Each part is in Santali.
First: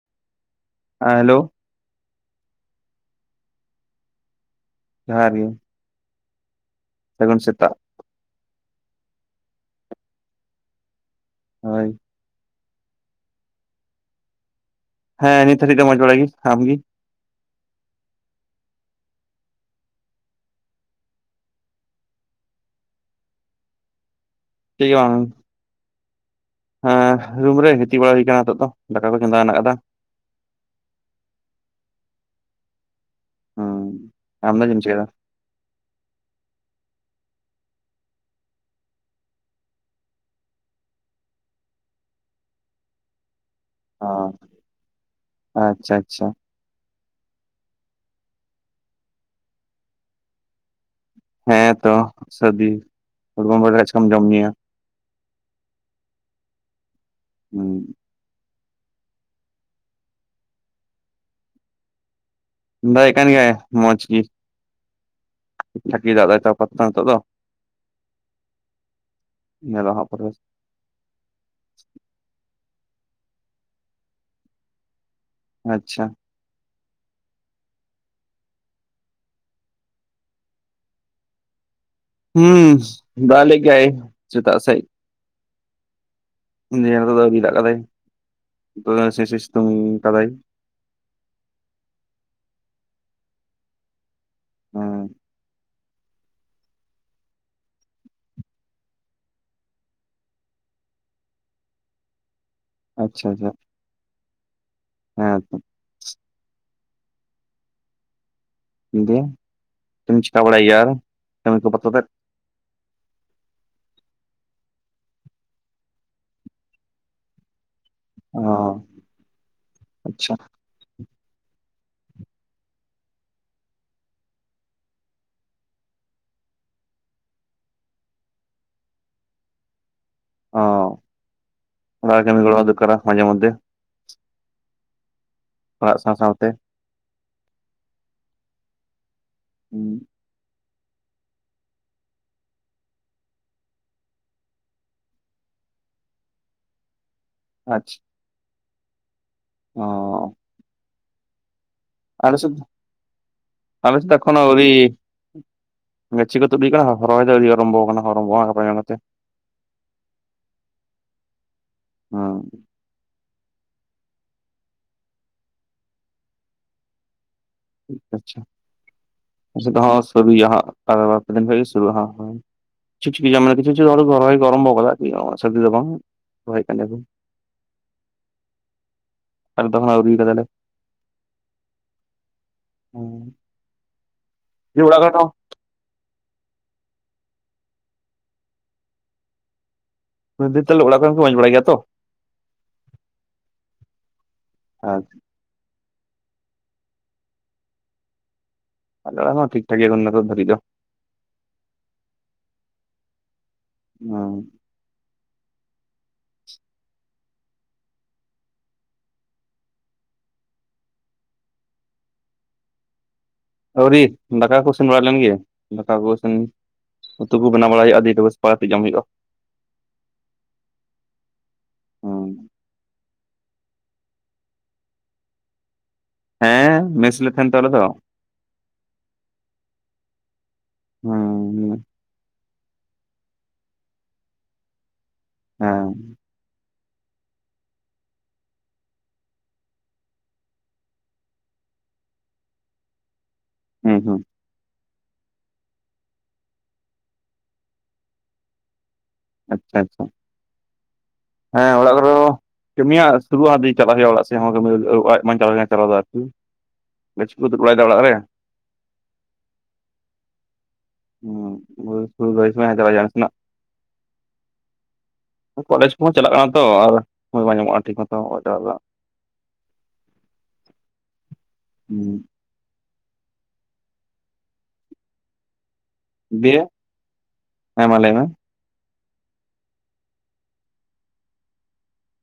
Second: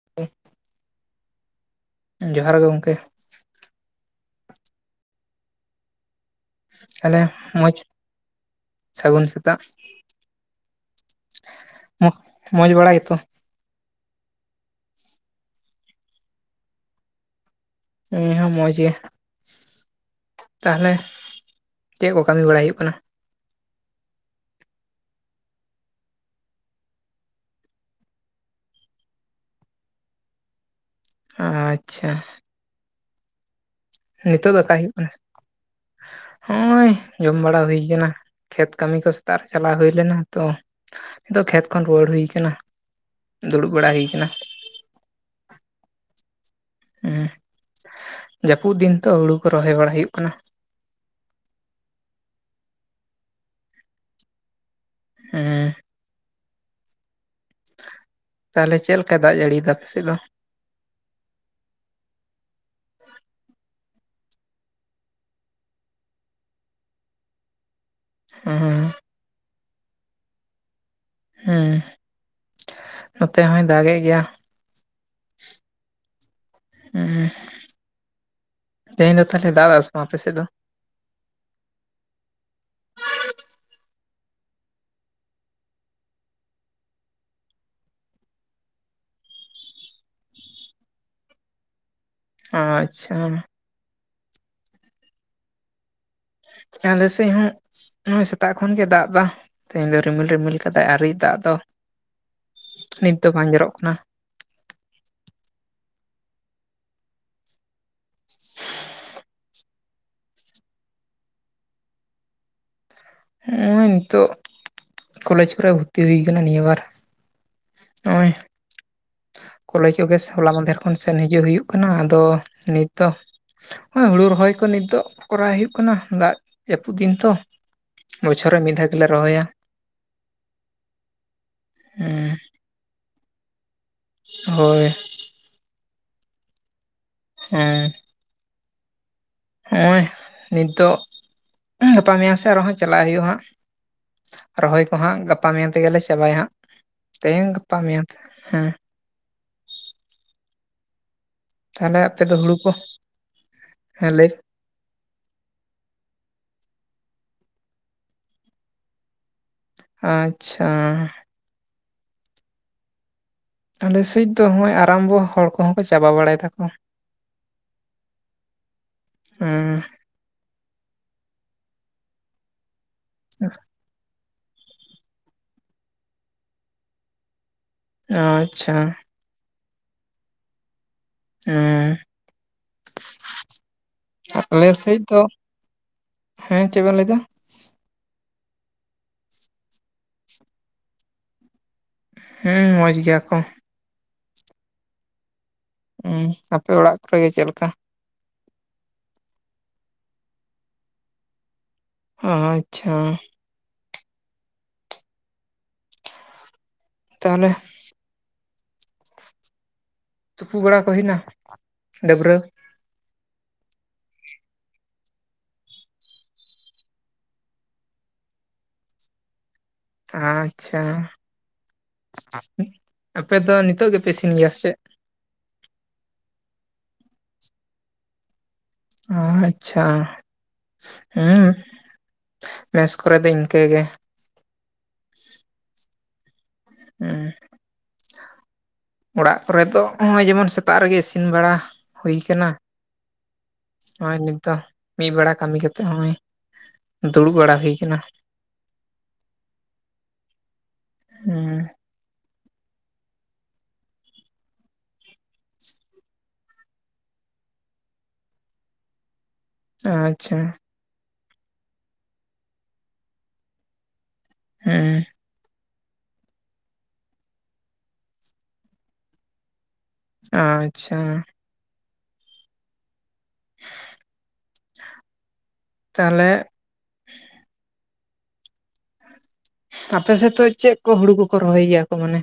[unintelligible] ᱟᱸ ᱦᱮᱞᱳ, ᱡᱚᱦᱟᱨ ᱜᱚᱝᱠᱮ᱾ ᱡᱚᱦᱟᱨ ᱜᱮ᱾ ᱛᱟᱞᱦᱮ ᱥᱟᱹᱜᱩᱱ ᱢᱚᱡᱽ ᱥᱮᱛᱟᱜ ᱥᱟᱹᱜᱩᱱ ᱥᱮᱛᱟᱜ᱾ ᱦᱳᱭ᱾ ᱢᱚᱡᱽ ᱵᱟᱲᱟ ᱜᱮᱛᱚ? ᱦᱮᱸ ᱱᱤᱛ ᱦᱟᱹᱨᱤᱡ ᱫᱚ ᱢᱚᱸᱡᱽ ᱵᱟᱲᱟ ᱜᱮ, ᱟᱢᱜᱤ? ᱤᱧ ᱦᱚᱸ ᱢᱚᱡᱽ ᱜᱮ᱾ ᱛᱟᱦᱞᱮ ᱪᱮᱜ ᱠᱚ ᱠᱟᱹᱢᱤ ᱵᱟᱲᱟᱭ ᱦᱩᱭᱩᱜ ᱠᱟᱱᱟ? ᱴᱷᱤᱼᱜᱮ ᱵᱟᱝ [inaudible] ᱨᱩᱢ ᱨᱮ ᱜᱤᱛᱤᱜ ᱵᱟᱲᱟ ᱦᱩᱭ ᱠᱟᱱᱟ ᱱᱤᱛᱚᱜ ᱫᱚ, ᱫᱟᱠᱟ ᱠᱚ ᱪᱚᱸᱫᱟ ᱦᱮᱱᱟᱜ ᱟᱠᱟᱫᱟ᱾ ᱟᱸᱪᱪᱷᱟ᱾ ᱦᱚᱸ᱾ ᱱᱮᱛᱳᱜ ᱫᱟᱠᱟ ᱦᱩᱭᱩᱜ ᱠᱟᱱᱟ᱾ [unintelligible] ᱦᱚᱸᱜᱼᱚᱭ ᱡᱚᱢ ᱵᱟᱲᱟ ᱦᱩᱭ ᱠᱟᱱᱟ ᱠᱷᱮᱛ ᱠᱟᱹᱢᱤ ᱠᱚ ᱥᱮᱛᱟᱜ ᱨᱮ ᱪᱟᱞᱟᱣ ᱦᱩᱭ ᱞᱮᱱᱟ, ᱛᱚ ᱫᱚ ᱠᱷᱮᱛ ᱠᱷᱚᱱ ᱨᱩᱣᱟᱹᱲ ᱦᱩᱭ ᱠᱟᱱᱟ, ᱫᱩᱲᱩᱵ ᱵᱟᱲᱟ ᱦᱩᱭ ᱚ ᱠᱟᱱᱟ᱾ ᱟᱪᱪᱷᱟ ᱟᱪᱪᱷᱟ᱾ ᱩᱸ ᱡᱟᱹᱯᱩᱫ ᱫᱤᱱ ᱛᱚ, ᱦᱩᱲᱩ ᱠᱚ ᱨᱚᱦᱚᱭ ᱵᱟᱲᱟ ᱦᱩᱭᱩᱜ ᱠᱟᱱᱟ᱾ ᱦᱮᱸ ᱛᱚ ᱥᱟᱹᱨᱫᱤ ᱯᱷᱴᱜᱚᱢᱚᱨᱮ ᱪᱤᱠᱟᱹᱢ ᱡᱚᱢ ᱧᱩᱭᱟ? [inaudible] ᱦᱩᱸᱻ ᱦᱩᱸ ᱛᱟᱦᱞᱮ ᱪᱮᱫᱮᱠᱟ ᱫᱟᱜ ᱡᱟᱹᱲᱤᱭᱫᱟ ᱟᱯᱮ ᱥᱮᱫ ᱫᱚ? ᱫᱟᱜᱮᱜ ᱠᱟᱱ ᱜᱮᱭᱟᱭ ᱢᱚᱸᱡᱽ ᱜᱮ᱾ ᱠᱷᱟᱪᱤ ᱫᱟᱜ ᱫᱟᱭ ᱛᱚ ᱟᱯᱟ ᱛᱚᱛᱚ ᱱᱤᱛᱚᱜ ᱫᱚ ᱾ ᱦᱚᱸ-ᱦᱚᱸ [inaudible] [unintelligible] ᱦᱩᱸ ᱱᱚᱛᱮ ᱦᱚᱸᱭ ᱫᱟᱜᱮᱜ ᱜᱮᱭᱟ᱾ ᱟᱪᱪᱷᱟ᱾ ᱦᱩᱸ ᱛᱮᱦᱮᱧ ᱫᱚ ᱛᱟᱦᱞᱮ ᱫᱟᱫᱟᱥ ᱥᱮ ᱵᱟᱝ ᱟᱯᱮ ᱥᱮᱫ ᱫᱚ? ᱦᱩᱸ ᱫᱟᱜ ᱞᱮᱜ ᱜᱮᱭᱟᱭ ᱥᱮᱛᱟᱜ ᱥᱮᱜ᱾ ᱫᱤᱭᱮ ᱫᱚ ᱟᱹᱨᱤ ᱫᱟᱜ ᱠᱟᱫᱟᱭ ᱱᱤᱛᱚᱜ ᱫᱚ ᱥᱤ ᱥᱤ ᱥᱤᱛᱩᱝ ᱠᱟᱫᱟᱭ᱾ [inaudible] ᱦᱮᱸ ᱟᱪᱷᱟ᱾ ᱦᱩᱸ᱾ ᱟᱞᱮ ᱥᱮᱜ ᱦᱚᱸ, ᱱᱚᱜᱼᱚᱭ ᱥᱮᱛᱟᱜ ᱠᱷᱚᱱ ᱜᱮ ᱫᱟᱜ ᱮᱫᱟ, ᱛᱮᱦᱮᱸᱧ ᱫᱚ ᱨᱤᱢᱤᱞ ᱨᱤᱢᱤᱞ ᱠᱟᱫᱟᱭ ᱟᱹᱣᱨᱤ ᱫᱟᱜ ᱫᱚ᱾ ᱱᱤᱛ ᱫᱚ ᱟᱪᱷᱟ ᱵᱟᱝ ᱡᱟ ᱡᱚᱨᱚᱜ ᱠᱟᱱᱟ ᱦᱮᱸ ᱫᱚ᱾ ᱫᱤᱭᱮ ᱪᱮᱢ ᱪᱤᱠᱟ ᱵᱟᱲᱟᱭ ᱜᱤᱭᱟ ᱟᱨ ᱠᱟ. ᱢᱤ ᱠᱚᱫᱚ ᱠᱟᱛᱮᱫ᱾ ᱱᱚᱜ-ᱚᱭ ᱱᱤᱛᱳᱜ ᱠᱚᱞᱮᱡᱽ ᱠᱚᱨᱮ ᱵᱷᱚᱨᱛᱤ ᱦᱩᱭ ᱟᱠᱟᱱᱟ ᱱᱤᱭᱟᱹ ᱵᱟᱨ᱾ ᱱᱚᱜᱼᱚᱭ ᱚ ᱠᱚᱞᱮᱡᱽ ᱠᱚᱜᱮ ᱟᱪᱪᱷᱟ ᱦᱚᱞᱟ ᱢᱟᱫᱷᱮᱨ ᱠᱷᱚᱱ ᱥᱮᱱ ᱦᱤᱡᱩᱜ ᱦᱩᱭᱩᱜ ᱠᱟᱱᱟ ᱟᱫᱚ ᱱᱤᱛ ᱫᱚ, ᱦᱩᱲᱩ ᱨᱚᱦᱚᱭ ᱠᱚ ᱱᱤᱛᱚᱜ ᱠᱚᱨᱟᱣ ᱦᱩᱭᱩᱜ ᱠᱟᱱᱟ ᱫᱟᱜ ᱡᱟᱹᱯᱩᱫ ᱫᱤᱱ ᱛᱚ᱾ ᱵᱚᱪᱷᱚᱨ ᱨᱮ ᱢᱤᱫ ᱫᱷᱟᱣ ᱜᱮᱞᱮ ᱨᱚᱦᱚᱭᱟ᱾ ᱚᱸᱻ ᱚᱲᱟᱜ ᱨᱮ ᱦᱮᱸ ᱠᱟᱢᱤ ᱜᱚᱲᱚ ᱫᱩᱠᱟᱹᱱᱟ ᱢᱟᱡᱷᱮ ᱢᱚᱫᱽᱫᱷᱮ᱾ ᱦᱳᱭ᱾ ᱚᱲᱟᱜ ᱥᱟᱶ ᱥᱟᱶᱛᱮ ᱦᱮᱸᱻ ᱦᱩᱸ ᱱᱚᱸᱜᱼᱚᱭ ᱱᱤᱛᱚᱜ ᱜᱟᱯᱟ ᱢᱮᱭᱟᱝ ᱥᱮ ᱟᱨᱦᱚᱸ ᱪᱟᱞᱟᱜ ᱦᱩᱭᱩᱜᱼᱟ ᱦᱟᱸᱜ᱾ ᱨᱚᱦᱚᱭ ᱠᱚᱦᱟᱸᱜ ᱜᱟᱯᱟ ᱢᱮᱭᱟᱝ ᱛᱮᱜᱮᱞᱮ ᱪᱟᱵᱟᱭᱟ ᱦᱟᱸᱜ ᱛᱮᱦᱤᱧ ᱜᱟᱯᱟ ᱢᱮᱭᱟᱝ ᱦᱮᱸ, ᱚᱸᱻ ᱛᱟᱦᱚᱞᱮ ᱟᱯᱮ ᱫᱚ ᱟᱞᱮᱥᱮᱫ, ᱦᱩᱲᱩ ᱠᱚ ᱟᱞᱮ ᱦᱮᱸ ᱥᱮᱫ ᱞᱟᱹᱭ ᱮᱠᱷᱚᱱᱚ ᱟᱣᱨᱤ ᱜᱟᱹᱪᱷᱤ ᱠᱚ ᱛᱩᱫ ᱦᱩᱭ ᱟᱠᱟᱱᱟ ᱦᱚ ᱦᱚᱨᱚᱭ ᱜᱮ ᱟᱣᱨᱤ ᱟᱨᱟᱢᱵᱷᱚ ᱟᱠᱟᱱᱟ ᱟᱨᱟᱢᱵᱷᱚ ᱠᱚ ᱧᱟᱢ ᱠᱟᱛᱮ᱾ [inaudible] ᱟᱪᱪᱷᱟ᱾ ᱦᱩᱸ᱾ ᱟᱞᱮᱥᱮᱫ ᱫᱚ ᱱᱚᱜ-ᱚᱭ ᱟᱨᱟᱢᱵᱚ ᱦᱚᱲ ᱠᱚᱦᱚᱸ ᱠᱚ ᱪᱟᱵᱟ ᱵᱟᱲᱟᱭ ᱫᱟᱠᱚ᱾ ᱴᱤᱠ ᱟᱪᱷᱮ, ᱦᱩᱸ [unintelligible] ᱪᱮ ᱪᱤᱠᱟᱹ ᱜᱟᱱ ᱢᱟᱱᱮ ᱪᱮ ᱪᱤᱠᱟᱹ ᱢᱟᱱᱮ ᱨᱚᱦᱟᱭ ᱠᱚ ᱟᱨᱟᱢᱵᱚ ᱠᱟᱫᱟ ᱟᱨᱠᱤ ᱢᱟᱱᱮ ᱥᱟᱹᱨᱫᱤ ᱨᱟᱵᱟᱝ ᱨᱚᱦᱚᱭ ᱠᱟᱱ ᱜᱮᱭᱟ ᱠᱚ᱾ ᱚ, ᱟᱪᱪᱷᱟ ᱾ ᱟᱨᱚ ᱫᱚᱲᱦᱟᱸ ᱟᱣᱨᱤ ᱠᱟᱫᱟᱞᱮ᱾ ᱦᱮᱸ ᱟᱞᱮ ᱦᱩᱸ ᱥᱮᱡ ᱚᱲᱟᱜ ᱠᱚᱨᱮ ᱫᱚ ᱦᱮᱸ ᱪᱮᱫ ᱠᱮᱱ ᱞᱟᱹᱭ ᱫᱟ? ᱞᱟᱹᱭ ᱫᱤᱧ ᱛᱟᱦᱞᱮ ᱚᱲᱟᱜ ᱠᱚᱨᱮᱱ ᱠᱚᱨᱮᱱ ᱠᱚ ᱢᱚᱸᱡᱽ ᱵᱟᱲᱟᱭ ᱜᱮᱭᱟ ᱛᱚ? ᱦᱮᱸ ᱢᱚᱡᱽ ᱜᱮᱭᱟ ᱠᱚ᱾ ᱟᱡ ᱦᱩᱸ ᱟᱯᱮ ᱚᱲᱟᱜ ᱠᱚᱨᱮ ᱜᱮ ᱪᱮᱫ ᱞᱮᱠᱟ? ᱟᱞᱮ ᱚᱲᱟᱜ ᱦᱚᱸ ᱴᱷᱤᱠ ᱴᱟᱠ ᱜᱮᱭᱟ ᱠᱚ ᱱᱤᱛᱚᱜ ᱫᱷᱟᱹᱨᱤᱡ ᱫᱚ᱾ ᱟᱦᱚ ᱟᱪᱪᱷᱟ᱾ [unintelligible] ᱛᱟᱦᱞᱮ ᱛᱩᱯᱩ ᱵᱟᱲᱟ ᱠᱚ ᱦᱩᱭᱮᱱᱟ ᱰᱟᱹᱵᱨᱟᱹ? ᱟᱹᱣᱨᱤ, ᱫᱟᱠᱟ ᱠᱚ ᱤᱥᱤᱱ ᱵᱟᱲᱟ ᱞᱮᱱ ᱜᱮ, ᱫᱟᱠᱟ ᱠᱚ ᱤᱥᱤᱱ ᱩᱛᱩ ᱠᱚ ᱵᱮᱱᱟᱣ ᱵᱟᱲᱟ ᱦᱩᱭᱩᱜᱼᱟ ᱵᱮ ᱵᱮᱵᱚᱥᱛᱟ [unintelligible] ᱡᱚᱢ ᱦᱩᱭᱩᱜᱼᱟ᱾ ᱟᱪᱪᱷᱟ, ᱦᱩᱸ ᱟᱯᱮ ᱫᱚ ᱱᱤᱛᱚᱜ ᱜᱮᱯᱮ ᱤᱥᱤᱱ ᱜᱮᱭᱟ ᱥᱮ ᱪᱮᱫ? ᱦᱮᱸ ᱢᱮᱥ ᱨᱮᱞᱮ ᱛᱟᱦᱮᱸᱱ ᱛᱚ ᱟᱞᱮ ᱫᱚ ᱾ ᱟᱪᱪᱷᱟ ᱦᱩᱸ ᱢᱮᱥ ᱠᱚᱨᱮ ᱫᱚ ᱤᱱᱠᱟᱹ ᱜᱮ᱾ ᱦᱮᱸ ᱾ ᱦᱩᱸ ᱾ ᱚᱲᱟᱜ ᱠᱚᱨᱮ ᱫᱚ ᱦᱚᱜᱼᱚᱭ ᱡᱮᱢᱚᱱ ᱥᱮᱛᱟᱜ ᱨᱮᱜᱮ ᱤᱥᱤᱱ ᱵᱟᱲᱟ ᱦᱩᱭ ᱭᱟᱠᱟᱱᱟ᱾ ᱦᱩᱸ ᱦᱚᱭ ᱦᱩᱸ ᱱᱤᱛ ᱫᱚ ᱾ ᱢᱤᱫ ᱵᱮᱲᱟ ᱠᱟᱹᱢᱤ ᱠᱟᱛᱮᱜ ᱦᱚᱜ-ᱚᱭ, ᱫᱩᱲᱩᱵ ᱵᱟᱲᱟ ᱦᱩᱭ ᱟᱠᱟᱱᱟ᱾ ᱟᱪᱪᱷᱟ ᱟᱪᱪᱷᱟ ᱦᱩᱸ ᱦᱮᱸ ᱚᱲᱟᱜ ᱦᱚᱸ ᱾ ᱠᱟᱹᱢᱤᱭᱟ ᱥᱩᱨᱩᱜ-ᱟ ᱦᱟᱸᱜ ᱪᱟᱞᱟᱜ ᱦᱩᱭᱩᱜᱼᱟ ᱚᱲᱟᱜ ᱥᱮᱫ ᱦᱚᱸ [unintelligible] ᱪᱟᱞᱟᱣ ᱟᱨᱠᱤ ᱢᱮᱪ ᱠᱚ ᱛᱩᱫ ᱵᱟᱲᱟ ᱮᱫᱟ ᱚᱲᱟᱜ ᱨᱮ᱾ ᱟᱪᱪᱷᱟ ᱾ ᱦᱩᱸ [unintelligible] ᱦᱩᱸ ᱾ ᱠᱚᱞᱮᱡᱽ ᱠᱚᱦᱚᱸ ᱪᱟᱞᱟᱜ ᱠᱟᱱᱟ ᱛᱚ ᱟᱨ ᱢᱚᱭ ᱵᱟᱝ ᱧᱟᱢᱚᱜᱼᱟ ᱠᱟᱱᱟ ᱴᱷᱤᱠ ᱢᱚᱛᱚ ᱚᱲᱟᱜ ᱪᱟᱞᱟᱜ ᱨᱮᱱᱟᱜ ᱾ ᱟᱪᱪᱷᱟ ᱾ ᱦᱩᱸ ᱾ ᱛᱟᱦᱚᱞᱮ ᱫᱮ, ᱦᱮᱸ ᱢᱟ ᱞᱟᱹᱭ ᱢᱮ? ᱟᱯᱮᱥᱮᱫ ᱫᱚ ᱪᱮᱫ ᱠᱚ ᱦᱩᱲᱩ ᱠᱚᱠᱚ ᱨᱚᱦᱚᱭ ᱜᱮᱭᱟ ᱠᱚ ᱢᱟᱱᱮ?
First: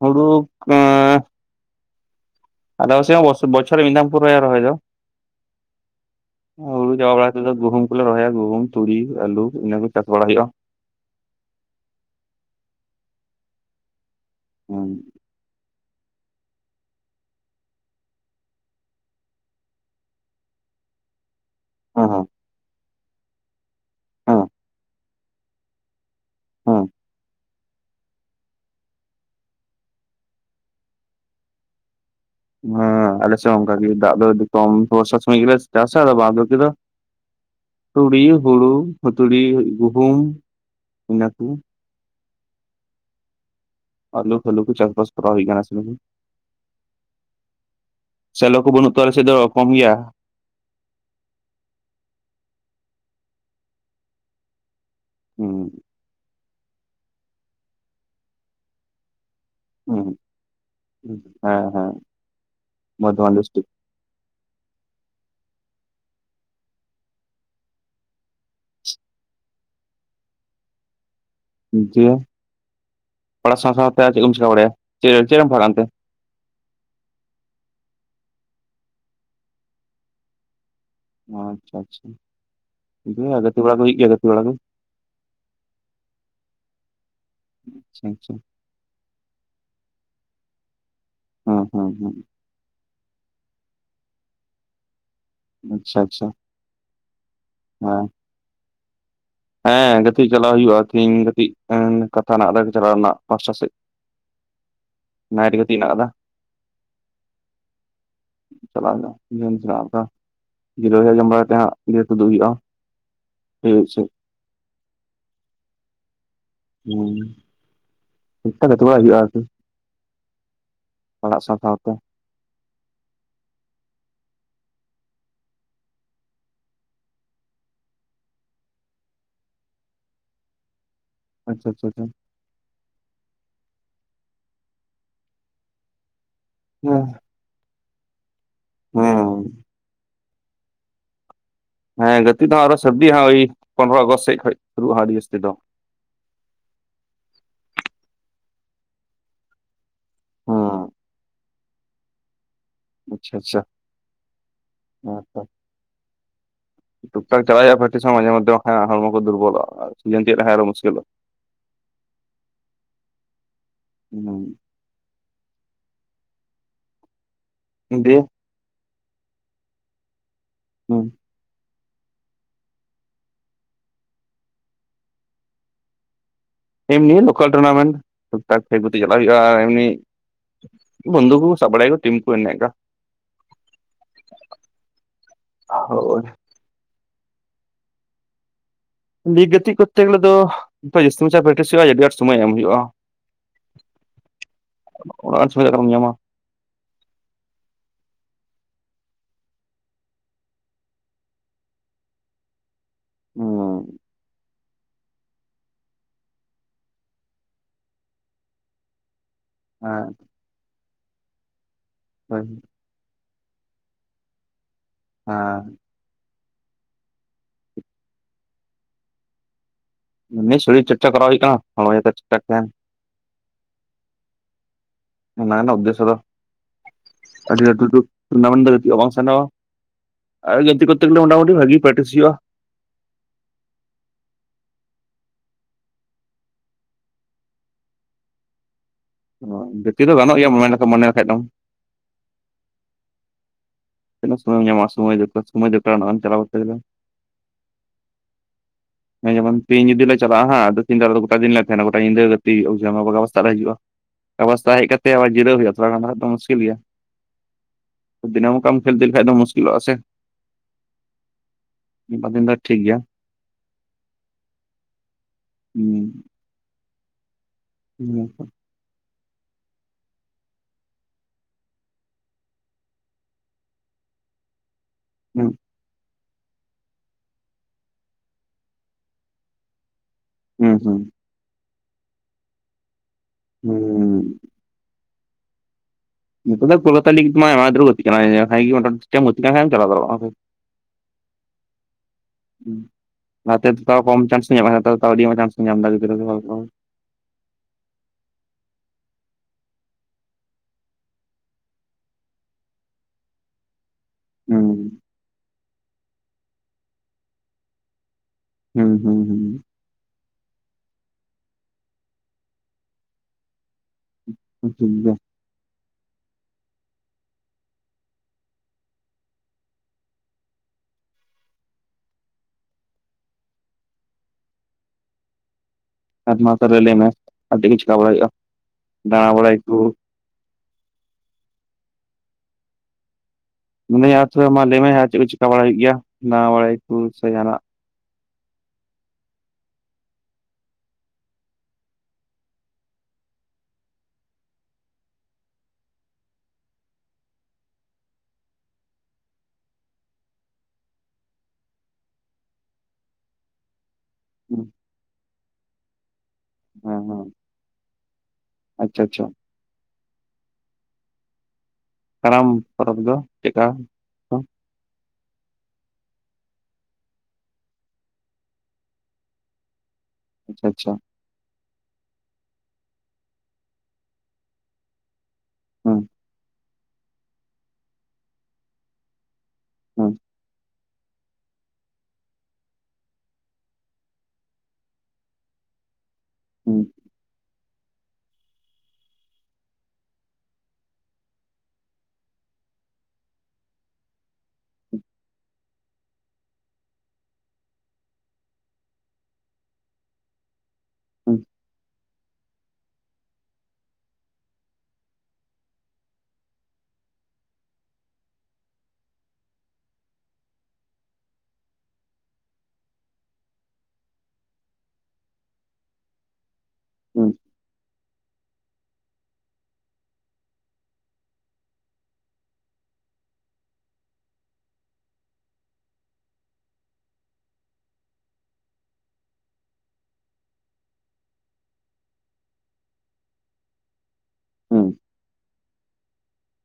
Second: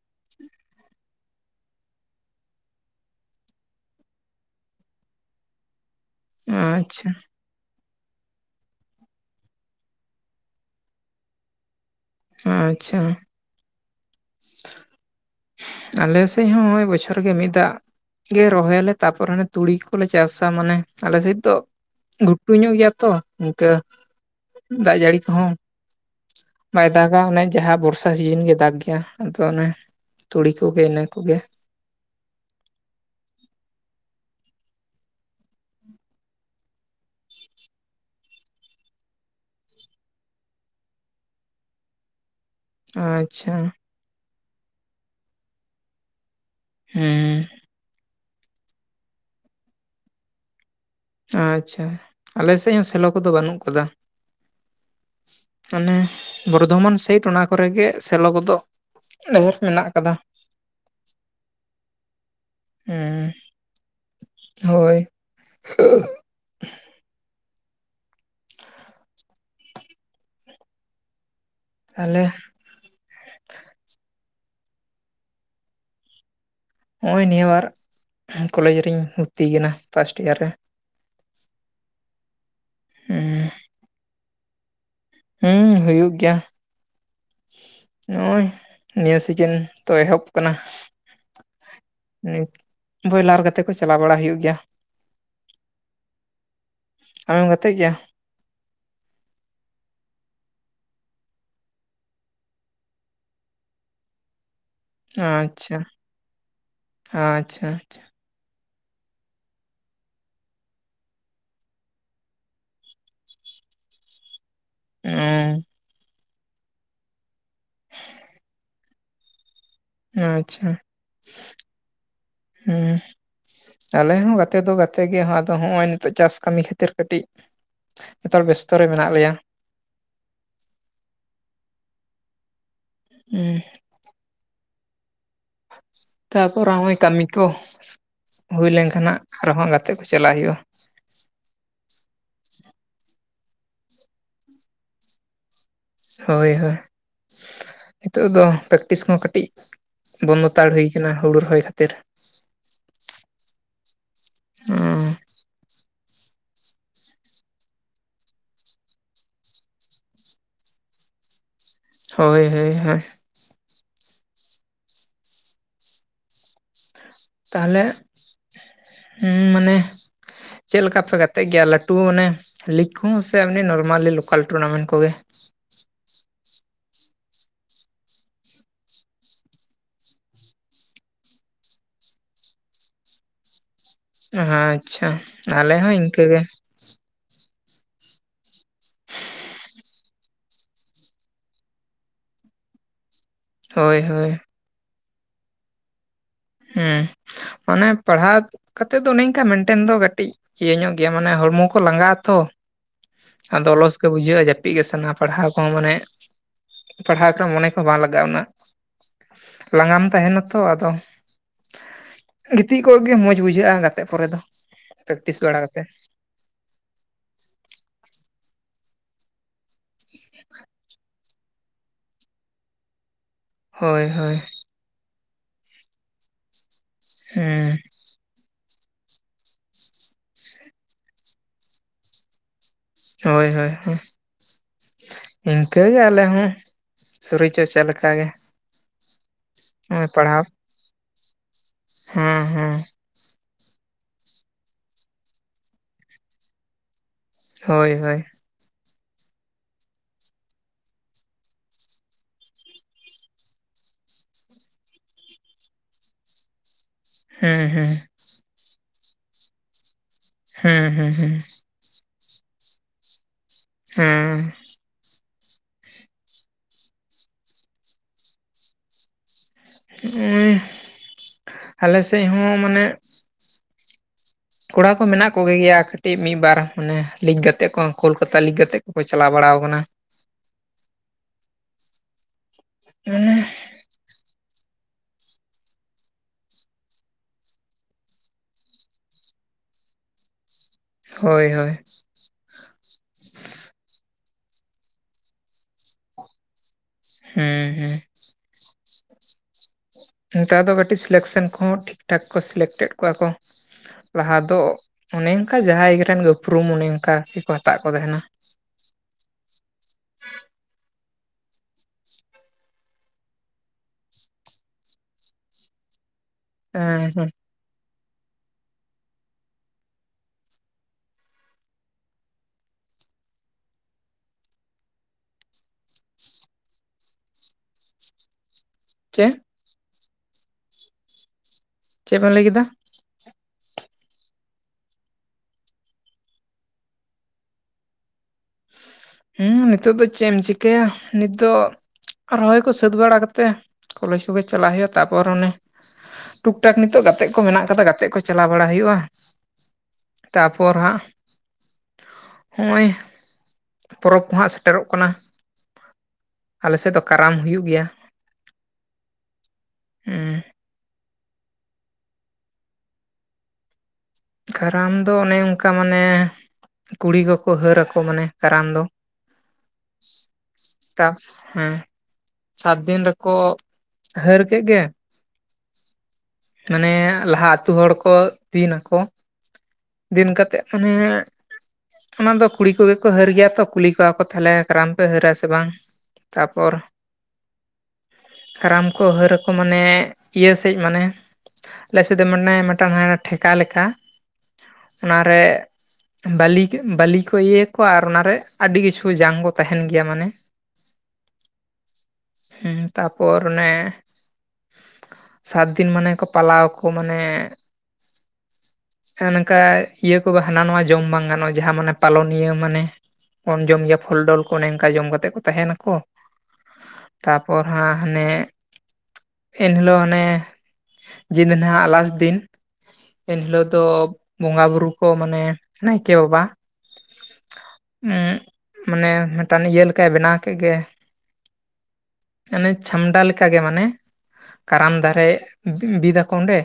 ᱦᱩᱲᱩ ᱠᱚᱸ ᱾ ᱟᱞᱮ ᱥᱮᱫ ᱦᱚᱸ ᱵᱚᱥᱚ ᱵᱚᱪᱷᱚᱨ ᱨᱮ ᱢᱤᱫ ᱫᱷᱟᱣ ᱜᱮ ᱠᱚ ᱨᱚᱦᱚᱭᱟ ᱨᱚᱦᱚᱭ ᱫᱚ ᱦᱩᱲᱩ ᱟᱪᱪᱷᱟ ᱪᱟᱵᱟ ᱵᱟᱲᱟ ᱟᱞᱮ ᱫᱚ ᱜᱩᱦᱩᱢ ᱠᱚᱞᱮ ᱨᱚᱦᱚᱭᱟ ᱜᱩᱦᱩᱢ, ᱛᱩᱲᱤ, ᱟᱞᱩ ᱤᱱᱟᱹ ᱠᱚ ᱪᱟᱥ ᱵᱟᱲᱟ ᱦᱩᱭᱩᱜᱼᱟ᱾ ᱟᱪᱪᱷᱟ ᱾ ᱦᱩᱸ ᱾ ᱟᱞᱮ ᱥᱮᱫ ᱦᱚᱸ ᱱᱚᱜᱼᱚᱭ ᱵᱚᱪᱷᱚᱨ ᱨᱮ ᱢᱤᱫ ᱫᱟᱜ ᱜᱮ ᱨᱚᱦᱚᱭᱟᱞᱮ ᱛᱟᱨᱯᱚᱨ ᱟᱱᱮ ᱛᱩᱲᱤ ᱠᱚᱞᱮ ᱪᱟᱥᱟ ᱢᱟᱱᱮ ᱟᱞᱮᱥᱮᱫ ᱫᱚ ᱚ ᱦᱚᱸ ᱜᱷᱩᱴᱩ ᱧᱚᱜ ᱜᱮᱭᱟ ᱛᱚ ᱤᱱᱠᱟᱹ ᱦᱩᱸ ᱦᱩᱸ ᱫᱟᱜ ᱡᱟᱹᱲᱤ ᱠᱚᱦᱚᱸ ᱵᱟᱭ ᱦᱮᱸ ᱫᱟᱜᱟ ᱚᱱᱮ ᱡᱟᱦᱟᱸ ᱵᱚᱨᱥᱟ ᱥᱤᱡᱤᱱ ᱜᱮ ᱫᱟᱜᱽ ᱜᱮᱭᱟ ᱟᱫᱚ ᱚᱱᱮ ᱛᱩᱲᱤ ᱠᱚᱜᱮ ᱤᱱᱟᱹᱠᱜᱮ᱾ ᱦᱮᱸ ᱟᱞᱮᱥᱮᱜ ᱦᱚᱸ ᱚᱱᱠᱟ ᱜᱮ ᱫᱟᱜ ᱫᱚ ᱠᱚᱢ ᱵᱚᱨᱥᱟ ᱥᱩᱚᱢᱚᱭ ᱜᱮᱞᱮ ᱪᱟᱥ-ᱟ ᱟᱫᱚ ᱵᱟᱫ ᱵᱟᱠᱤ ᱫᱚ ᱛᱩᱲᱤ ᱦᱩᱲᱩ ᱦᱩ ᱛᱩᱩᱲᱤ ᱜᱩᱦᱩᱢ ᱤᱱᱟᱹ ᱠᱩ ᱟᱪᱪᱷᱟ ᱟᱞᱩ ᱯᱷᱟᱞᱩ ᱠᱩ ᱪᱟᱥ ᱵᱟᱥ ᱠᱚᱨᱟᱣ ᱦᱩᱭ ᱠᱟᱱᱟ ᱦᱮᱸᱻ ᱥᱮᱞᱚ ᱠᱩ ᱵᱟᱹᱱᱩᱜ ᱛᱚ ᱟᱞᱮ ᱥᱮᱜ ᱫᱩ‌ ᱠᱚᱢ ᱜᱮᱭᱟ᱾ ᱟᱪᱪᱷᱟ ᱟᱞᱮ ᱥᱮᱜ ᱦᱚᱸ ᱥᱮᱞᱚ ᱠᱚᱫᱚ ᱵᱟᱹᱱᱩᱜ ᱠᱟᱫᱟ᱾ ᱦᱩᱸ ᱚᱱᱮ ᱵᱚᱨᱫᱷᱚᱢᱟᱱ ᱥᱟᱭᱴ ᱚᱱᱟ ᱠᱚᱨᱮ ᱜᱮ ᱥᱮᱞᱚ ᱜᱫᱚ ᱰᱷᱮᱨ ᱢᱮᱱᱟᱜ ᱦᱩ ᱠᱟᱫᱟ ᱦᱮᱸ ᱦᱮᱸ ᱦᱩᱸ ᱵᱚᱨᱫᱷᱚᱢᱟᱱ ᱰᱤᱥᱴᱤᱠ᱾ ᱦᱳᱭ ᱡᱮ ᱛᱟᱦᱞᱮ ᱯᱟᱨᱦᱟᱜ ᱥᱟᱶ ᱥᱟᱶᱛᱮ ᱪᱮᱫ ᱠᱚᱢ ᱪᱤᱠᱟᱹ ᱵᱟᱲᱟᱭᱟ ᱪᱮ ᱪᱮᱜ ᱮᱢ ᱨᱮᱢ ᱯᱟᱨᱦᱟᱜᱼᱟ ᱠᱟᱱ ᱛᱮ? ᱱᱚᱜᱼᱚᱭ ᱱᱤᱭᱟᱹ ᱵᱟᱨ ᱠᱚᱞᱮᱡᱽ ᱨᱤᱧ ᱵᱷᱩᱨᱛᱤ ᱠᱟᱱᱟ ᱯᱷᱟᱥᱴ ᱤᱭᱟᱨ ᱨᱮ ᱚ ᱟᱪᱪᱷᱟ ᱟᱪᱪᱷᱟ ᱦᱩᱸ ᱜᱟᱛᱮ ᱵᱟᱲᱟ ᱠᱚ ᱦᱩᱭᱩᱜ ᱜᱤᱭᱟ ᱜᱟᱛᱮ ᱵᱟᱲᱟ ᱠᱚ? ᱦᱩᱸ ᱷᱩᱦᱩᱭᱜᱱᱴᱷ ᱟᱪᱪᱷᱟ ᱜᱮ ᱟᱪᱪᱷᱟ ᱱᱤᱭᱟᱹ ᱥᱤᱡᱤᱱ ᱫᱚ ᱮᱦᱚᱵ ᱠᱟᱱᱟ᱾ ᱦᱚᱸ ᱦᱚᱸ ᱵᱚᱭᱞᱟᱨ ᱜᱟᱛᱮ ᱠᱚ ᱪᱟᱞᱟᱣ ᱵᱟᱲᱟ ᱦᱩᱭᱩᱜ ᱜᱮᱭᱟ᱾ ᱟᱪᱪᱷᱟ ᱟᱪᱪᱷᱟ ᱟᱢᱮᱢ ᱜᱟᱛᱮᱜ ᱜᱮᱭᱟ? ᱦᱮᱸ ᱦᱮᱸ ᱜᱟᱛᱮᱜ ᱪᱟᱞᱟᱜᱣ ᱦᱩᱭᱩᱜᱼᱟ ᱛᱦᱤᱧ ᱠᱟᱴᱤᱜ ᱠᱟᱛᱷᱟ ᱢᱮᱱᱟᱜ ᱪᱟᱞᱟᱣ ᱨᱮᱱᱟᱜ ᱯᱟᱸᱪᱴᱟ ᱥᱮᱫ᱾ [unintelligible] ᱜᱟᱛᱮᱜ ᱟᱪᱪᱷᱟ, ᱦᱮᱱᱟᱜ ᱟᱠᱟᱫᱟ ᱟᱪᱪᱷᱟ ᱟᱪᱪᱷᱟ ᱪᱟᱞᱟᱣ ᱦᱤᱞᱚᱜ ᱡᱩᱫᱤᱢ ᱪᱟᱣ ᱠᱚᱜ-ᱟ ᱡᱤᱨᱟᱹᱣ ᱡᱚᱢ ᱵᱟᱲᱟ ᱛᱮ ᱦᱟᱸᱜ ᱡᱮᱷᱮᱛᱩ ᱫᱮᱨᱤᱜ-ᱟ ᱴᱦᱤᱜᱟᱪᱷᱮ ᱚᱸ ᱦᱩᱸ᱾ [unintelligible] ᱦᱤᱡᱩᱜ-ᱟ ᱟᱨᱠᱤ ᱟᱪᱪᱷᱟ ᱯᱟᱲᱦᱟᱜ ᱥᱟᱶ ᱥᱟᱶᱛᱮ ᱦᱩᱸ ᱾ ᱟᱞᱮ ᱦᱚᱸ ᱜᱟᱛᱮ ᱫᱚ ᱜᱟᱛᱮ ᱜᱮ ᱟᱫᱚ ᱦᱚᱸᱜ-ᱚᱭ ᱱᱤᱛᱚᱜ ᱪᱟᱥ ᱠᱟᱢᱤ ᱠᱷᱟᱹᱛᱤᱨ ᱠᱟᱹᱴᱤᱡᱼᱼ ᱡᱷᱚᱛᱚ ᱦᱚᱲ ᱵᱮᱥᱛᱚ ᱨᱮ ᱢᱮᱱᱟᱜ ᱞᱮᱭᱟ᱾ ᱟᱪᱪᱷᱟ ᱟᱪᱷᱟ ᱟᱪᱟ᱾ ᱦᱩᱸ ᱛᱟᱯᱚᱨᱮ ᱦᱚᱸᱜᱼᱚᱭ ᱦᱮᱸ ᱠᱟᱢᱤ ᱠᱚ ᱥᱩ ᱦᱩᱭ ᱞᱮᱱᱠᱷᱟᱱ ᱱᱟᱜ ᱦᱮᱸ ᱟᱨᱦᱚᱸ ᱜᱟᱛᱮ ᱠᱚ ᱪᱟᱞᱟᱜ ᱦᱩᱭᱩᱜ-ᱟ᱾ ᱦᱮᱸ ᱜᱟᱹᱛᱤᱜ ᱫᱚ ᱦᱟᱸᱜ ᱟᱨᱚ ᱥᱟᱹᱨᱫᱤ ᱦᱟᱸᱜ ᱳᱭ ᱯᱚᱱᱫᱽᱨᱚ ᱟᱜᱚᱥ ᱥᱮᱡ ᱠᱷᱚᱡ ᱥᱩᱨᱩᱜ-ᱟ ᱦᱟᱸᱜ ᱟᱹᱰᱤ ᱡᱟᱹᱥᱛᱤ ᱫᱚ᱾‌ ᱦᱳᱭ ᱦᱳᱭ ᱱᱤᱛᱚᱜ ᱫᱚ ᱯᱮᱠᱴᱤᱥ ᱠᱚᱸ ᱠᱟᱹᱴᱤᱡᱼᱼ ᱵᱚᱱᱫᱚ ᱛᱟᱲ ᱦᱩᱭ ᱦᱮᱸ ᱠᱟᱱᱟ ᱦᱩᱲᱩ ᱨᱚᱦᱚᱭ ᱠᱷᱟᱹᱛᱤᱨ᱾ ᱟᱪᱪᱷᱟ ᱟᱪᱷᱟ ᱾ ᱴᱩᱠᱴᱟᱠ ᱴᱟᱠᱟ ᱪᱟᱞᱟᱣ ᱦᱩᱭᱩᱜ-ᱟ ᱯᱮᱠᱴᱤᱥ ᱦᱚᱸ ᱢᱟᱡᱷᱮ ‌ᱢᱚᱫᱽᱫᱷᱮ ᱦᱮᱸ ᱦᱚᱲᱢᱚ ᱠᱚ ᱫᱩᱨᱵᱚᱞᱚᱜ-ᱟ ᱟᱨ ᱥᱤᱡᱟᱹᱱ ᱛᱤᱭᱟᱹᱜ ᱞᱮᱠᱷᱟᱡ ᱟᱨᱚ ᱢᱩᱥᱠᱤᱞᱚᱜ᱾ [unintelligible] ᱦᱳᱭ ᱦᱳᱭ ᱦᱚᱭ [unintelligible] ᱛᱟᱦᱚᱞᱮ ᱫᱤᱭᱮ ᱦᱩᱸ ᱢᱟᱱᱮ ᱪᱮᱜ ᱦᱩᱸ ᱞᱮᱠᱟ ᱯᱮ ᱜᱟᱼᱼ ᱛᱮᱜ ᱜᱮᱭᱟ ᱞᱟᱹᱴᱩ ᱢᱟᱱᱮ ᱞᱤᱜᱽ ᱠᱚᱦᱚᱸ ᱥᱮ ᱮᱢᱱᱤ ᱱᱚᱨᱢᱟᱞᱤ ᱞᱳᱠᱟᱞ ᱴᱩᱨᱱᱟᱢᱮᱱᱴ ᱠᱚᱜᱮ᱾ ᱮᱢᱱᱤ ᱞᱳᱠᱟᱞ ᱴᱩᱨᱱᱟᱢᱮᱱᱴ ᱴᱷᱩᱠ ᱴᱷᱟᱠ ᱮ ᱜᱩᱛᱤ ᱪᱟᱞᱟᱜ ᱦᱩᱭᱩᱜ-ᱟ᱾ ᱮᱢᱱᱤᱼᱼ ᱵᱚᱱᱫᱷᱩ ᱠᱩ ᱠᱩ ᱥᱟᱵ ᱵᱟᱲᱟᱭ ᱟᱠᱚ ᱴᱤᱢ ᱠᱩ ᱮᱱᱮ ᱮᱸᱠᱟ ᱾ ᱦᱟᱸᱪᱪᱷᱟ ᱟᱞᱮ ᱦᱚᱸ ᱦᱳᱭ ᱤᱱᱠᱟᱹ ᱜᱮ᱾ ᱞᱤᱜ ᱜᱟᱹᱛᱤᱜ ᱠᱳᱛᱛᱮ ᱜᱮᱞᱮ ᱫᱚ ᱛᱚ ᱡᱟᱹᱥᱛᱤ ᱢᱟᱪᱷᱟ ᱯᱨᱮᱠᱴᱤᱥ ᱦᱩᱭᱩᱜ-ᱟ᱾ ᱟᱹᱰᱤ ᱟᱸᱴ ᱥᱳᱢᱳᱭ ᱮᱢ ᱦᱩᱭᱩᱜ-ᱟ᱾ ᱦᱳᱭ ᱦᱳᱭ᱾ [unintelligible] ᱥᱚᱢᱚᱭ ᱟᱨ ᱦᱚᱢ ᱧᱟᱢᱟ᱾ ᱦᱩᱸ ᱚᱱᱮ ᱯᱟᱲᱦᱟᱜᱼᱼ ᱠᱟᱛᱮᱜ ᱫᱚ ᱚᱱᱮ ᱮᱝᱠᱟ ᱢᱮᱱᱴᱮᱱ ᱫᱚ ᱠᱟᱹᱴᱤᱡ ᱤᱭᱟᱹ, ᱧᱚᱜ ᱜᱮᱭᱟ ᱢᱟᱱᱮ ᱦᱚᱲᱢᱚ ᱠᱚ ᱞᱟᱸᱜᱟᱜ ᱟᱛᱚ᱾ ᱟᱫᱚ ᱞᱚᱥ ᱜᱮ ᱵᱩᱡᱷᱟᱹᱜ-ᱟ᱾ ᱡᱟᱼᱼ ᱯᱤᱜ ᱜᱮ ᱥᱟᱱᱟ -ᱟ ᱯᱟᱲᱦᱟᱣ ᱠᱚᱦᱚᱸ ᱢᱟᱱᱮ ᱯᱟᱲᱦᱟᱣ ᱠᱚ ᱢᱚᱱᱮ ᱠᱚᱦᱚᱸ ᱵᱟᱝ ᱞᱟᱜᱟᱜ ᱩᱱᱟᱹᱜ ᱾ ᱞᱟᱸᱜᱟᱢ ᱦᱮᱸ ᱛᱟᱦᱮᱱᱟ ᱛᱚ ᱟᱫᱚᱼᱼ ᱦᱳᱭ ᱜᱤᱛᱤᱡ ᱠᱚ ᱜᱮ ᱢᱚᱡᱽ ᱵᱩᱡᱷᱟᱹᱜ-ᱟ᱾ ᱜᱟᱛᱮᱜ ᱯᱚᱨᱮ ᱫᱚ ᱯᱮᱠᱴᱤᱥ ᱵᱟᱲᱟ ᱦᱮᱸ ᱠᱟᱛᱮᱜ᱾ [unintelligible] ᱪᱚᱨᱪᱟᱣ ᱠᱚ ᱦᱚᱸ ᱦᱩᱭᱩᱜ ᱛᱟᱢᱟ ᱚᱱᱟ ᱤᱭᱟᱹ ᱛᱮ ᱴᱟᱠ ᱦᱚᱢᱼᱼ ᱦᱳᱭ ᱦᱳᱭ᱾ ᱚᱱᱟ ᱨᱮᱱᱟᱜ ᱩᱫᱽᱫᱮᱥᱚ ᱫᱚ ᱟᱹᱰᱤ ᱦᱩᱸ ᱞᱟᱹᱴᱩ ᱞᱟᱹᱴᱩ ᱼᱼ ᱴᱩᱨᱱᱟᱢᱮᱱᱴ ᱫᱚ ᱜᱟᱹᱛᱤᱜ ᱦᱚᱸ ᱵᱟᱝ ᱥᱟᱱᱟᱣᱟ ᱟᱨ [unintelligible] ᱢᱚᱴᱟᱼᱢᱩᱴᱤ ᱵᱷᱟᱹᱜᱤ ᱯᱮᱠᱴᱤᱥ ᱦᱩᱭᱩᱜ-ᱟ᱾ ᱦᱳᱭ ᱦᱳᱭ ᱦᱚᱭ᱾ ᱤᱱᱠᱟᱹ ᱜᱮ ᱟᱞᱮ ᱦᱚᱸ ᱥᱚᱨᱤ ᱪᱚᱨᱪᱟ ᱞᱮᱠᱟ ᱜᱮ᱾ [unintelligible] ᱫᱚ ᱜᱟᱱᱚᱜ ᱜᱮᱭᱟ ᱢᱮᱱ ᱢᱚᱱᱮ ᱞᱮ ᱠᱷᱟᱡ ᱫᱚᱢ᱾ ᱦᱩᱸ ᱦᱩᱸ᱾ ᱛᱤᱱᱟᱹᱜ ᱥᱚᱢᱚᱭ ᱮᱢ ᱧᱟᱢᱟ ᱟ᱾ ᱥᱩᱢᱟᱹᱭ ᱡᱚᱛᱚ ᱥᱩᱢᱟᱹᱭ ᱡᱚᱛᱚ ᱟᱱ ᱪᱟᱞᱟᱣ ᱠᱟᱛᱮᱜ ᱫᱚᱼᱼ ᱦᱳᱭ ᱦᱳᱭ᱾ [inaudible] ᱦᱮᱸ ᱡᱮᱢᱚᱱ ᱛᱤᱦᱤᱧ ᱡᱩᱫᱤ ᱞᱮ ᱪᱟᱞᱟᱜ-ᱟ᱾ ᱦᱟᱸᱜ ᱟᱫᱚ ᱛᱤᱦᱤᱧ ᱫᱚ ᱟᱞᱮ‌ ᱫᱚ ᱜᱚᱴᱟ ᱫᱤᱱ ᱞᱮ ᱛᱮᱦᱮᱱᱟ ᱜᱚᱴᱟ ᱧᱤᱫᱟᱹ ᱞᱮ ᱜᱟᱹᱛᱤ ᱦᱩᱭᱩᱜ-ᱟ᱾ ᱵᱩᱡᱷᱟᱹᱣ ᱢᱟ ᱵᱚᱜᱟ ᱥᱮᱛᱟᱜ ᱞᱮ ᱦᱤᱡᱩᱜ-ᱟ᱾ ᱜᱟᱯᱟ ᱥᱮᱛᱟᱜ ᱦᱮᱡ ᱠᱟᱛᱮᱜ ᱟᱵᱟᱨ ᱡᱤᱨᱟᱹᱣ ᱦᱩᱭᱩᱜ-ᱟ᱾ ᱛᱷᱚᱲᱟ ᱜᱟᱱ ᱫᱚ ᱦᱟᱸᱜ ᱛᱚ ᱢᱩᱥᱠᱤᱞ ᱜᱮᱭᱟ᱾ ᱦᱩᱸ ᱦᱩᱸ᱾ ᱫᱤᱱᱟᱹᱢ ᱚᱠᱟᱢ ᱠᱷᱮᱞ ᱤᱫᱤᱜ ᱠᱷᱟᱡ ᱫᱚ ᱢᱩᱥᱠᱤᱞᱚᱜ-ᱟ ᱥᱮ᱾ ᱦᱩᱸ ᱦᱩᱸ ᱦᱩᱸ᱾ ᱢᱤᱫ ᱵᱟᱨ ᱫᱤᱱ ᱫᱚ ᱴᱷᱤᱠ ᱜᱮᱭᱟ᱾ ᱦᱮᱸᱻ᱾ ᱦᱩᱸ᱾ [unintelligible] ᱩᱻ ᱟᱞᱮ ᱥᱮᱫ ᱦᱚᱸ ᱢᱟᱱᱮ ᱠᱚᱲᱟ ᱠᱚ ᱢᱮᱱᱟᱜ ᱠᱚᱜᱮ ᱜᱮᱭᱟ ᱴᱤᱡ ᱢᱤᱫ ᱵᱟᱨ ᱢᱟᱱᱮ ᱞᱤᱠ ᱜᱟᱛᱮᱜ ᱠᱚ ᱠᱳᱞᱠᱟᱛᱟ ᱞᱤᱠ ᱜᱟᱛᱮᱜ ᱠᱚ ᱠᱚ ᱪᱟᱞᱟᱣ ᱵᱟᱲᱟ ᱠᱟᱱᱟ᱾ ᱦᱩᱸ ᱦᱩᱸ᱾ ᱢᱟᱱᱮ ᱦᱩᱻ [unintelligible] ᱫᱚ ᱠᱳᱞᱠᱟᱛᱟ ᱞᱟᱹᱜᱽ ᱢᱟ ᱟᱭᱢᱟ ᱜᱤᱫᱽᱨᱟᱹ ᱠᱚ ᱜᱟᱛᱮᱜ ᱠᱟᱱᱟ᱾ ᱡᱟᱦᱟᱸᱭ ᱜᱮ [unintelligible] ᱜᱟᱛᱮ ᱞᱮᱱ ᱠᱷᱟᱱ ᱪᱟᱞᱟᱣ ᱜᱚᱫᱟᱜ-ᱟ᱾ ᱦᱳᱭ ᱦᱳᱭ᱾ ᱞᱟᱦᱟ ᱛᱮ ᱛᱟᱣ ᱠᱚᱢ ᱪᱟᱱᱥ ᱠᱚ ᱧᱟᱢ, [unintelligible] ᱟᱹᱰᱤ ᱟᱭᱢᱟ ᱪᱟᱱᱥ ᱠᱚ ᱧᱟᱢ ᱫᱟ ᱜᱤᱫᱽᱨᱟᱹ ᱠᱚ ᱦᱩᱸ ᱦᱩᱸ᱾ ᱱᱮᱛᱟᱨ ᱫᱚ ᱠᱟᱴᱤᱡ ᱥᱤᱞᱮᱠᱥᱮᱱ ᱠᱚᱦᱚᱸ ᱴᱷᱤᱠ ᱴᱷᱟᱠ ᱠᱚ ᱥᱤᱞᱮᱠᱴ ᱮᱫ ᱠᱚᱣᱟ ᱠᱚ᱾ ᱞᱟᱦᱟ ᱫᱚ ᱦᱩᱸ ᱚᱱᱮ ᱚᱱᱠᱟ ᱡᱟᱦᱟᱸᱭ ᱜᱮᱨᱮᱱ ᱩᱯᱨᱩᱢ ᱚᱱᱮ ᱚᱱᱠᱟ ᱜᱮᱠᱚ ᱦᱟᱛᱟᱣ ᱮᱫ ᱠᱚ ᱛᱟᱦᱮᱱᱟ᱾ ᱦᱩᱸ ᱦᱩᱸ ᱦᱩᱸ᱾ ᱦᱩᱸ ᱴᱷᱤᱠ ᱜᱮᱭᱟ᱾ ᱮᱸ ᱦᱮᱸ᱾ ᱟᱨ ᱢᱟ ᱛᱚᱵᱮ ᱞᱟᱹᱭ ᱢᱮ ᱟᱨ ᱪᱮᱫ ᱠᱚ ᱪᱤᱠᱟ ᱵᱟᱲᱟᱭ ᱦᱩᱭᱩᱜᱼᱟ ᱪᱮᱫ ᱫᱟᱬᱟ ᱵᱟᱲᱟᱭ ᱠᱩ᱾ ᱪᱮᱜ ᱵᱮᱱ ᱞᱟᱹᱭ ᱠᱮᱫᱟ? ᱢᱟᱱᱮ ᱟᱨ ᱛᱷᱚᱲᱟ ᱢᱟ ᱞᱟᱹᱭ ᱢᱮ ᱱᱤᱭᱟᱹᱟᱛᱩ ᱨᱮ ᱢᱟ ᱞᱟᱹᱭ ᱢᱮ ᱪᱮᱫ ᱠᱚ ᱪᱤᱠᱟ ᱵᱟᱲᱟᱭ ᱦᱩᱭᱩᱜ ᱜᱮᱭᱟ ᱫᱟᱬᱟ ᱵᱟᱲᱟᱭ ᱠᱚ ᱥᱮ ᱡᱟᱦᱟᱸᱱᱟᱜ? ᱦᱩᱸᱢ ᱱᱤᱛᱚᱜ ᱫᱚ ᱪᱮᱫ ᱮᱢ ᱪᱤᱠᱟᱹᱭᱟ ᱱᱤᱛ ᱫᱚ᱾ ᱨᱚᱦᱚᱭ ᱠᱚ ᱥᱟᱹᱛ ᱵᱟᱲᱟ ᱠᱟᱛᱮ ᱠᱚᱞᱮᱡᱽ ᱠᱚᱜᱮ ᱪᱟᱞᱟᱜ ᱦᱩᱭᱩᱜᱼᱟ ᱛᱟᱯᱚᱨ ᱚᱱᱮ ᱴᱩᱠ ᱴᱟᱠ ᱱᱤᱛᱚᱜ ᱜᱟᱛᱮᱜ ᱠᱚ ᱢᱮᱱᱟᱜ ᱠᱟᱫᱟ ᱜᱟᱛᱮᱜ ᱠᱚ ᱪᱟᱞᱟᱣ ᱵᱟᱲᱟ ᱦᱩᱭᱩᱜᱼᱟ᱾ ᱛᱟᱯᱚᱨ ᱦᱟᱸᱜ--ᱦᱚᱸᱜᱼᱚᱭ᱾ ᱯᱚᱨᱚᱵᱽ ᱠᱚ ᱦᱟᱸᱜ ᱦᱮᱸ ᱥᱮᱴᱮᱨᱚᱜ ᱠᱟᱱᱟ᱾ ᱟᱞᱮᱥᱮᱫ ᱫᱚ ᱦᱮᱸ ᱠᱟᱨᱟᱢ ᱦᱩᱭᱩᱜ ᱜᱮᱭᱟ᱾ ᱟᱪᱪᱷᱟ ᱟᱪᱪᱷᱟ ᱦᱩᱸ᱾ ᱠᱟᱨᱟᱢ ᱯᱚᱨᱚᱵᱽ ᱫᱚ ᱪᱮᱜᱠᱟ? ᱠᱟᱨᱟᱢ ᱫᱚ ᱚᱱᱮ ᱚᱱᱠᱟ ᱢᱟᱱᱮ ᱠᱩᱲᱤ ᱠᱚᱠᱚ ᱦᱟᱹᱨ ᱟᱠᱚ ᱢᱟᱱᱮ ᱠᱟᱨᱟᱢ ᱫᱚ᱾ ᱟᱪᱪᱷᱟᱻᱻᱟᱪᱪᱷᱟ᱾ ᱦᱩᱸ ᱥᱟᱛ ᱫᱤᱱ ᱨᱮᱠᱚ ᱦᱟᱹᱨ ᱠᱮᱜ ᱜᱮ᱾ ᱦᱩᱸᱻ ᱢᱟᱱᱮ ᱞᱟᱦᱟ ᱟᱛᱩ ᱦᱚᱲ ᱠᱚ ᱫᱤᱱ ᱟᱠᱚ᱾ ᱦᱩᱸ ᱫᱤᱱ ᱠᱟᱛᱮᱫ ᱠᱷᱚᱱᱮ᱾ ᱚᱱᱟ ᱫᱚ ᱠᱩᱲᱤ ᱠᱚᱜᱮ ᱠᱚ ᱦᱟᱹᱨ ᱜᱮᱭᱟ ᱛᱚ ᱠᱩᱞᱤ ᱠᱚᱣᱟ ᱠᱚ ᱛᱟᱦᱞᱮ ᱠᱟᱨᱟᱢ ᱯᱮ ᱦᱟᱹᱨᱟ ᱥᱮ ᱵᱟᱝ? ᱛᱟᱯᱚᱨ ᱦᱩᱸ ᱠᱟᱨᱟᱢ ᱠᱚ ᱦᱟᱹᱨ ᱟᱠᱚ ᱢᱟᱱᱮ ᱤᱭᱟᱹ ᱥᱮᱡ ᱢᱟᱱᱮ ᱟᱞᱮ ᱥᱮᱫ ᱫᱚ ᱢᱟᱱᱮ ᱢᱤᱫᱴᱟᱝ ᱱᱮ ᱴᱷᱮᱠᱟ ᱞᱮᱠᱟ, ᱚᱱᱟᱨᱮ ᱵᱟᱞᱤ ᱵᱟᱞᱤ ᱠᱚ ᱤᱭᱟᱹᱭᱟᱠᱚ ᱟᱨ ᱚᱱᱟᱨᱮ ᱟᱰᱤ ᱠᱤᱪᱷᱩ ᱡᱟᱝ ᱠᱚ ᱛᱟᱦᱮᱱ ᱜᱮᱭᱟ ᱢᱟᱱᱮ [unintelligible] ᱦᱩᱸᱛᱟᱯᱚᱨ ᱚᱱᱮ, ᱥᱟᱛ ᱫᱤᱱ ᱢᱟᱱᱮ ᱠᱚ ᱯᱟᱞᱟᱣ ᱟᱠᱚ ᱢᱟᱱᱮ ᱦᱮᱸ ᱱᱚᱝᱠᱟ ᱤᱭᱟᱹ ᱠᱚ ᱜᱮ ᱦᱟᱱᱟ ᱱᱟᱣᱟ ᱡᱚᱢ ᱵᱟᱝ ᱜᱟᱱᱚᱜᱼᱟ ᱡᱟᱦᱟᱸ ᱢᱟᱱᱮ ᱯᱟᱞᱚᱱᱤᱭᱟᱹ ᱢᱟᱱᱮ ᱵᱚᱱ ᱡᱚᱢ ᱜᱮᱭᱟ ᱯᱷᱚᱞᱰᱚᱞ ᱠᱚ ᱚᱱᱮ ᱚᱱᱠᱟ ᱡᱚᱢ ᱠᱟᱛᱮᱫ ᱠᱚ ᱛᱟᱦᱮᱱᱟᱠᱚ᱾ ᱦᱩᱸ ᱛᱟᱯᱚᱨ ᱦᱟᱸᱜ ᱦᱟᱱᱮ ᱮᱱᱦᱤᱞᱳᱜ ᱦᱟᱱᱮ ᱡᱮ ᱫᱤᱱᱦᱟᱜ ᱞᱟᱥᱴ ᱫᱤᱱ ᱮᱱᱦᱤᱞᱳᱜ ᱫᱚ ᱵᱚᱸᱜᱟ ᱵᱩᱨᱩ ᱠᱚ ᱢᱟᱱᱮ ᱱᱟᱭᱠᱮ ᱵᱟᱵᱟ ᱩᱸ ᱢᱟᱱᱮ ᱢᱤᱫᱴᱟᱱ ᱤᱭᱟᱹ ᱞᱮᱠᱟᱭ ᱵᱮᱱᱟᱣ ᱠᱮᱫ ᱜᱮ ᱚᱱᱮ ᱪᱷᱟᱢᱰᱟ ᱞᱮᱠᱟ ᱜᱮ ᱢᱟᱱᱮ ᱦᱩᱸ ᱠᱟᱨᱟᱢ ᱫᱟᱨᱮ ᱵᱤᱫᱟᱠᱚ ᱚᱸᱰᱮ᱾